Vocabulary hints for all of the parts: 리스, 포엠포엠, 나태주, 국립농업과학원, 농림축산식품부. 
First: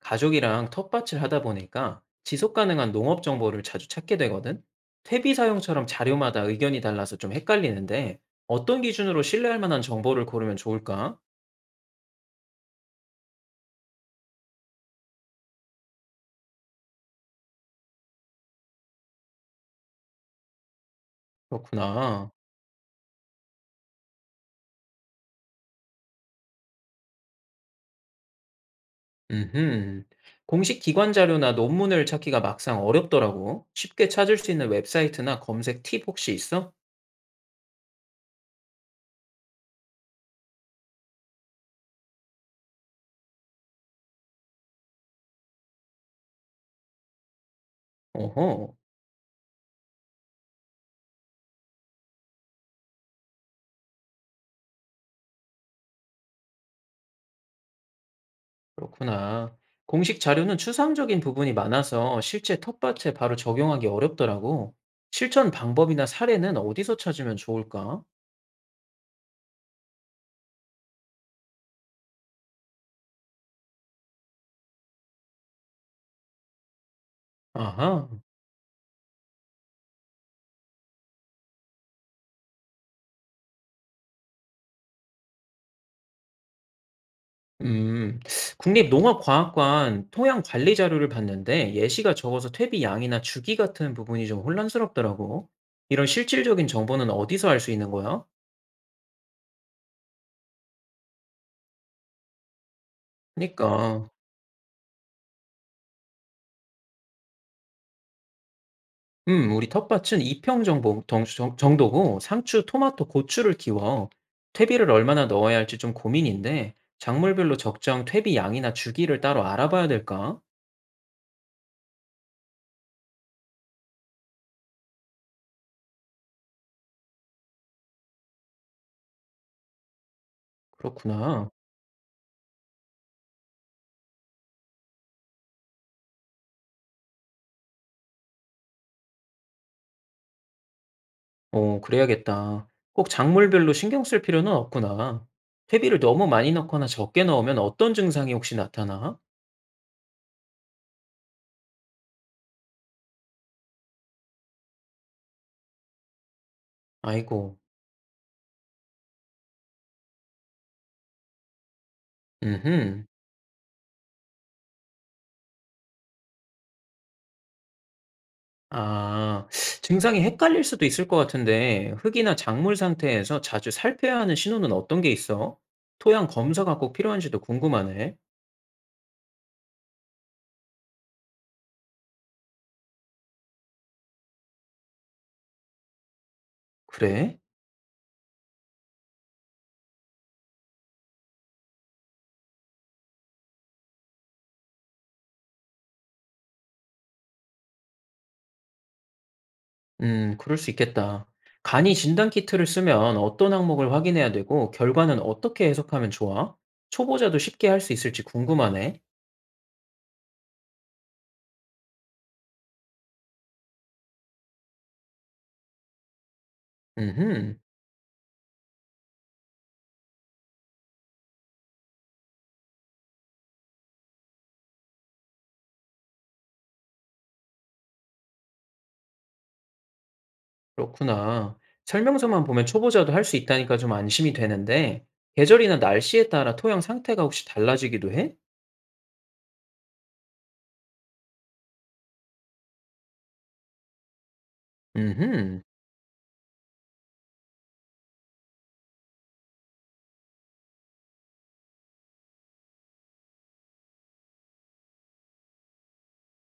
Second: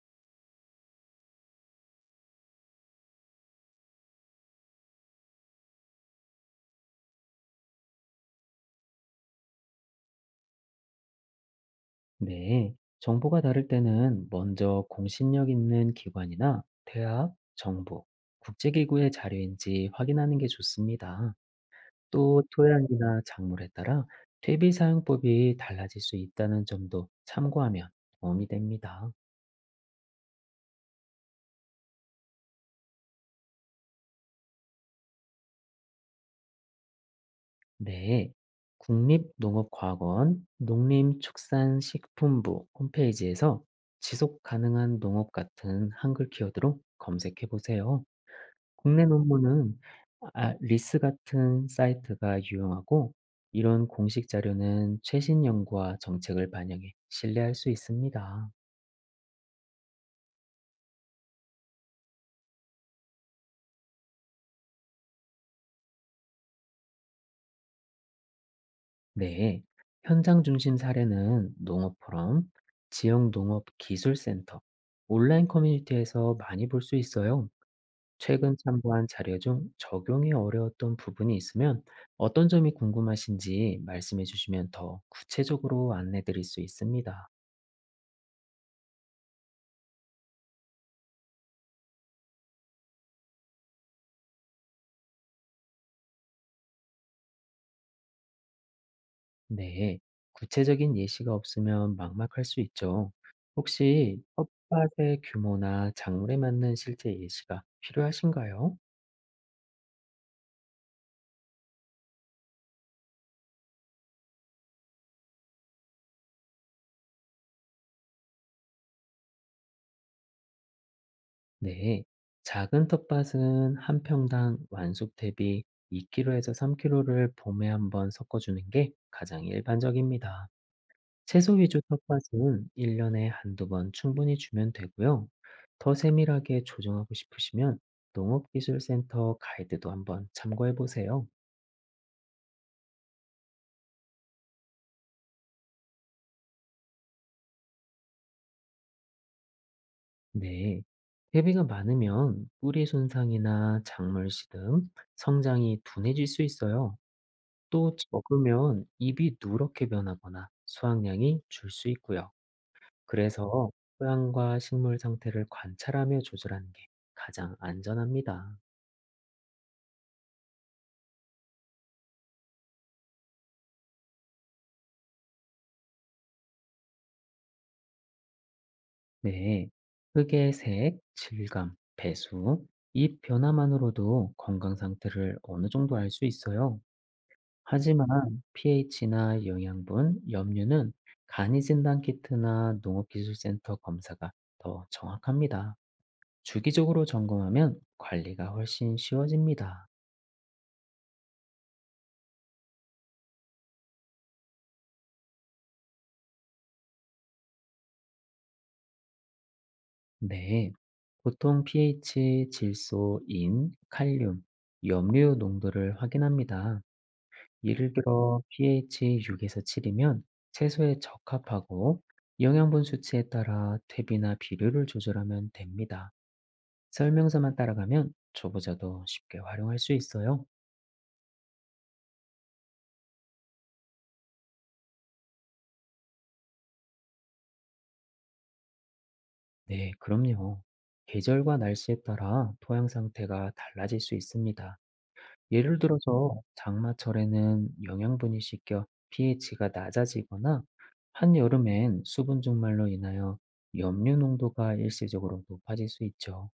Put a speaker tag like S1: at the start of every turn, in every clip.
S1: 가족이랑 텃밭을 하다 보니까 지속 가능한 농업 정보를 자주 찾게 되거든. 퇴비 사용처럼 자료마다 의견이 달라서 좀 헷갈리는데 어떤 기준으로 신뢰할 만한 정보를 고르면 좋을까?
S2: 네, 정보가 다를 때는 먼저 공신력 있는 기관이나 대학, 정부, 국제기구의 자료인지 확인하는 게 좋습니다.
S1: 그렇구나.
S2: 또 토양이나 작물에 따라 퇴비 사용법이 달라질 수 있다는 점도 참고하면 도움이 됩니다.
S1: 음, 공식 기관 자료나 논문을 찾기가 막상 어렵더라고. 쉽게 찾을 수 있는 웹사이트나 검색 팁 혹시 있어?
S2: 네, 국립농업과학원 농림축산식품부 홈페이지에서 지속 가능한 농업 같은 한글 키워드로 검색해 보세요.
S1: 어허.
S2: 국내 논문은 리스 같은 사이트가 유용하고 이런 공식 자료는 최신 연구와 정책을 반영해 신뢰할 수 있습니다.
S1: 그렇구나. 공식 자료는 추상적인 부분이 많아서 실제 텃밭에 바로 적용하기 어렵더라고. 실천 방법이나 사례는 어디서 찾으면 좋을까?
S2: 네. 현장 중심 사례는 농업 포럼, 지역 농업 기술센터, 온라인 커뮤니티에서 많이 볼 수 있어요.
S1: 아하.
S2: 최근 참고한 자료 중 적용이 어려웠던 부분이 있으면 어떤 점이 궁금하신지 말씀해 주시면 더 구체적으로 안내 드릴 수 있습니다.
S1: 음, 국립농업과학관 토양 관리 자료를 봤는데 예시가 적어서 퇴비 양이나 주기 같은 부분이 좀 혼란스럽더라고. 이런 실질적인 정보는 어디서 알 수 있는 거야?
S2: 네, 구체적인 예시가 없으면 막막할 수 있죠.
S1: 그니까. 러
S2: 혹시 텃밭의 규모나 작물에 맞는 실제 예시가 필요하신가요?
S1: 우리 텃밭은 2평 정도고 상추, 토마토, 고추를 키워. 퇴비를 얼마나 넣어야 할지 좀 고민인데 작물별로 적정 퇴비 양이나 주기를 따로 알아봐야 될까?
S2: 네, 작은 텃밭은 한 평당 완숙 대비 2kg에서 3kg를 봄에 한번 섞어주는 게 가장 일반적입니다.
S1: 그렇구나.
S2: 채소 위주 텃밭은 1년에 한두 번 충분히 주면 되고요. 더 세밀하게 조정하고 싶으시면 농업기술센터 가이드도 한번 참고해 보세요.
S1: 어, 그래야겠다. 꼭 작물별로 신경 쓸 필요는 없구나. 퇴비를 너무 많이 넣거나 적게 넣으면 어떤 증상이 혹시 나타나?
S2: 네. 퇴비가 많으면 뿌리 손상이나 작물 시듬, 성장이 둔해질 수 있어요.
S1: 아이고.
S2: 또 적으면 잎이 누렇게 변하거나 수확량이 줄 수 있고요.
S1: 음흠.
S2: 그래서 토양과 식물 상태를 관찰하며 조절하는 게 가장 안전합니다.
S1: 아. 증상이 헷갈릴 수도 있을 것 같은데 흙이나 작물 상태에서 자주 살펴야 하는 신호는 어떤 게 있어? 토양 검사가 꼭 필요한지도 궁금하네.
S2: 네. 흙의 색, 질감, 배수, 잎 변화만으로도 건강 상태를 어느 정도 알 수 있어요.
S1: 그래?
S2: 하지만 pH나 영양분, 염류는 간이 진단 키트나 농업기술센터 검사가 더 정확합니다. 주기적으로 점검하면 관리가 훨씬 쉬워집니다.
S1: 그럴 수 있겠다. 간이 진단 키트를 쓰면 어떤 항목을 확인해야 되고 결과는 어떻게 해석하면 좋아? 초보자도 쉽게 할 수 있을지 궁금하네.
S2: 네, 보통 pH, 질소, 인, 칼륨, 염류 농도를 확인합니다.
S1: 음흠,
S2: 예를 들어 pH 6에서 7이면 채소에 적합하고 영양분 수치에 따라 퇴비나 비료를 조절하면 됩니다. 설명서만 따라가면 초보자도 쉽게 활용할 수 있어요.
S1: 그렇구나. 설명서만 보면 초보자도 할 수 있다니까 좀 안심이 되는데 계절이나 날씨에 따라 토양 상태가 혹시 달라지기도 해?
S2: 네, 그럼요. 계절과 날씨에 따라 토양 상태가 달라질 수 있습니다.
S1: 음흠.
S2: 예를 들어서 장마철에는 영양분이 씻겨 pH가 낮아지거나 한여름엔 수분 증말로 인하여 염류 농도가 일시적으로 높아질 수 있죠.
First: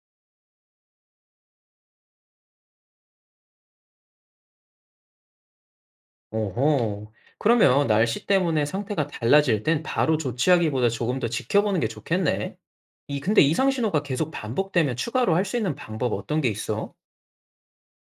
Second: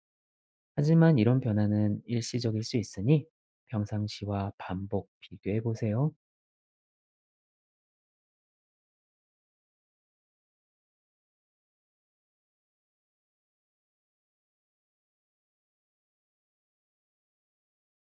S2: 하지만 이런 변화는 일시적일 수 있으니 평상시와 반복 비교해 보세요.
S1: 오호. 그러면 날씨 때문에 상태가 달라질 땐 바로 조치하기보다 조금 더 지켜보는 게 좋겠네. 이 근데 이상 신호가 계속 반복되면 추가로 할 수 있는 방법 어떤 게 있어?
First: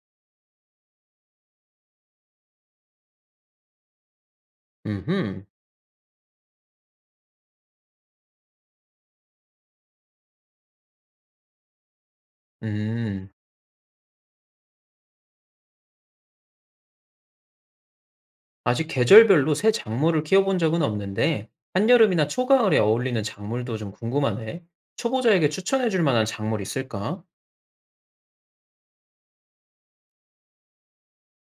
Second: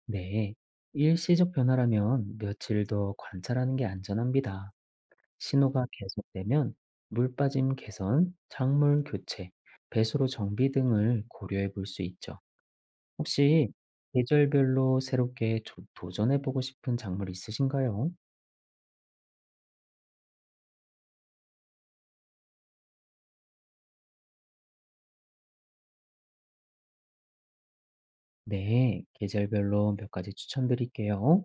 S2: 네, 일시적 변화라면 며칠 더 관찰하는 게 안전합니다.
S1: 음흠.
S2: 신호가 계속되면 물 빠짐 개선, 작물 교체, 배수로 정비 등을 고려해 볼 수 있죠.
S1: 음.
S2: 혹시 계절별로 새롭게 도전해 보고 싶은 작물 있으신가요?
S1: 아직 계절별로 새 작물을 키워본 적은 없는데 한여름이나 초가을에 어울리는 작물도 좀 궁금하네. 초보자에게 추천해 줄 만한 작물 있을까?
S2: 네, 계절별로 몇 가지 추천드릴게요.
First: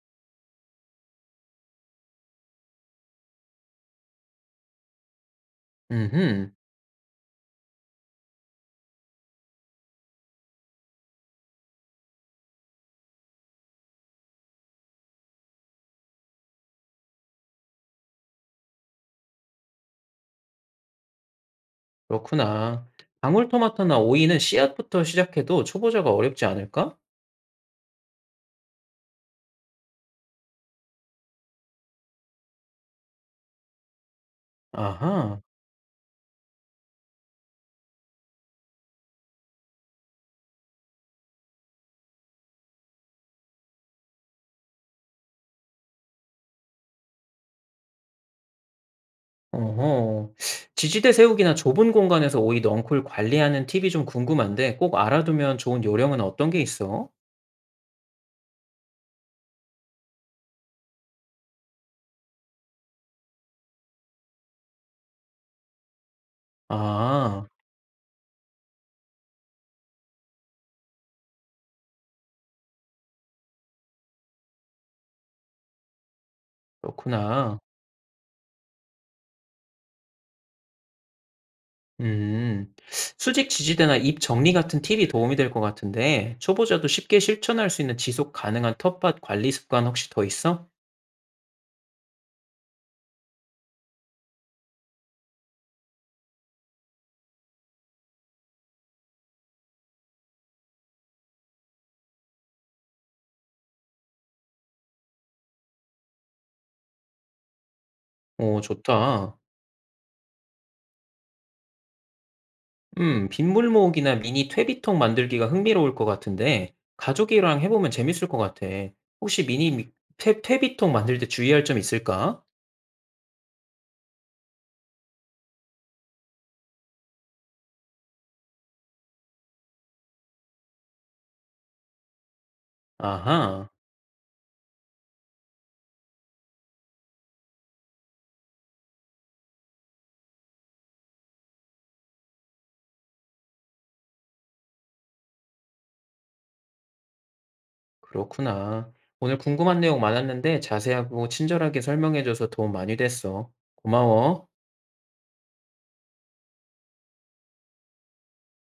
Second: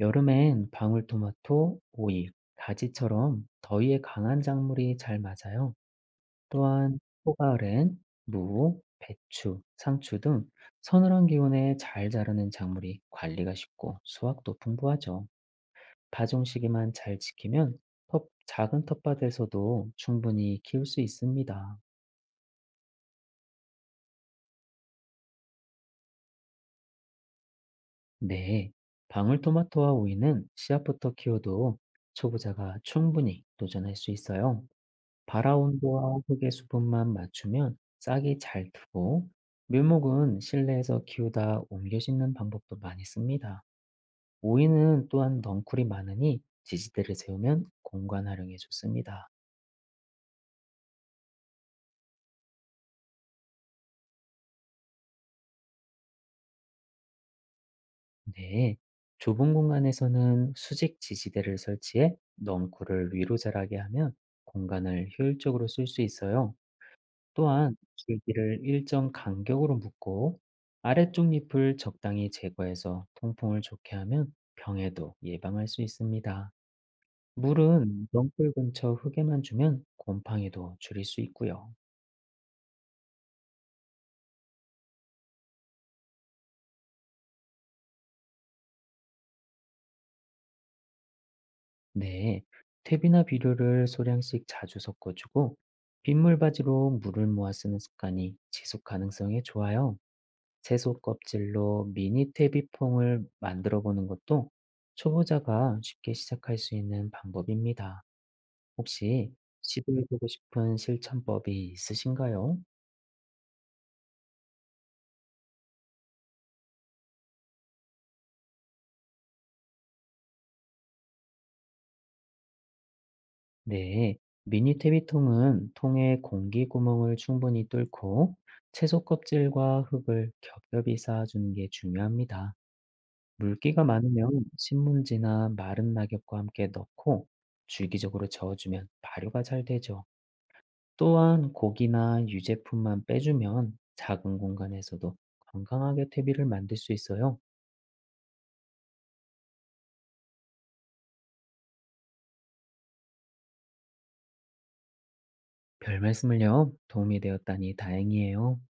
S2: 여름엔 방울토마토, 오이, 가지처럼 더위에 강한 작물이 잘 맞아요.
S1: 음흠.
S2: 또한 포가을엔 무, 배추, 상추 등 서늘한 기온에 잘 자라는 작물이 관리가 쉽고 수확도 풍부하죠. 파종 시기만 잘 지키면 작은 텃밭에서도 충분히 키울 수 있습니다.
S1: 그렇구나. 방울토마토나 오이는 씨앗부터 시작해도 초보자가 어렵지 않을까?
S2: 네, 방울토마토와 오이는 씨앗부터 키워도 초보자가 충분히 도전할 수 있어요.
S1: 아하.
S2: 발화 온도와 흙의 수분만 맞추면 싹이 잘 트고 묘목은 실내에서 키우다 옮겨 심는 방법도 많이 씁니다. 오이는 또한 넝쿨이 많으니 지지대를 세우면 공간 활용에 좋습니다.
S1: 어허. 지지대 세우기나 좁은 공간에서 오이 넝쿨 관리하는 팁이 좀 궁금한데 꼭 알아두면 좋은 요령은 어떤 게 있어?
S2: 네. 좁은 공간에서는 수직 지지대를 설치해 넝쿨을 위로 자라게 하면 공간을 효율적으로 쓸 수 있어요.
S1: 아
S2: 또한 줄기를 일정 간격으로 묶고 아래쪽 잎을 적당히 제거해서 통풍을 좋게 하면 병에도 예방할 수 있습니다.
S1: 그렇구나.
S2: 물은 명골 근처 흙에만 주면 곰팡이도 줄일 수 있고요.
S1: 음. 수직 지지대나 잎 정리 같은 팁이 도움이 될 것 같은데 초보자도 쉽게 실천할 수 있는 지속 가능한 텃밭 관리 습관 혹시 더 있어?
S2: 네, 퇴비나 비료를 소량씩 자주 섞어주고 빗물바지로 물을 모아 쓰는 습관이 지속 가능성에 좋아요. 채소 껍질로 미니 퇴비퐁을 만들어 보는 것도 초보자가 쉽게 시작할 수 있는 방법입니다.
S1: 오
S2: 혹시
S1: 좋다.
S2: 시도해보고 싶은 실천법이 있으신가요?
S1: 빗물 모으기나 미니 퇴비통 만들기가 흥미로울 것 같은데 가족이랑 해보면 재밌을 것 같아. 혹시 미니 미 퇴 퇴비통 만들 때 주의할 점 있을까?
S2: 네. 미니 퇴비통은 통에 공기 구멍을 충분히 뚫고 채소 껍질과 흙을 겹겹이 쌓아주는 게 중요합니다.
S1: 아하,
S2: 물기가 많으면 신문지나 마른 낙엽과 함께 넣고 주기적으로 저어주면 발효가 잘 되죠. 또한 고기나 유제품만 빼주면 작은 공간에서도 건강하게 퇴비를 만들 수 있어요.
S1: 그렇구나. 오늘 궁금한 내용 많았는데 자세하고 친절하게 설명해줘서 도움 많이 됐어. 고마워.
S2: 별 말씀을요. 도움이 되었다니 다행이에요.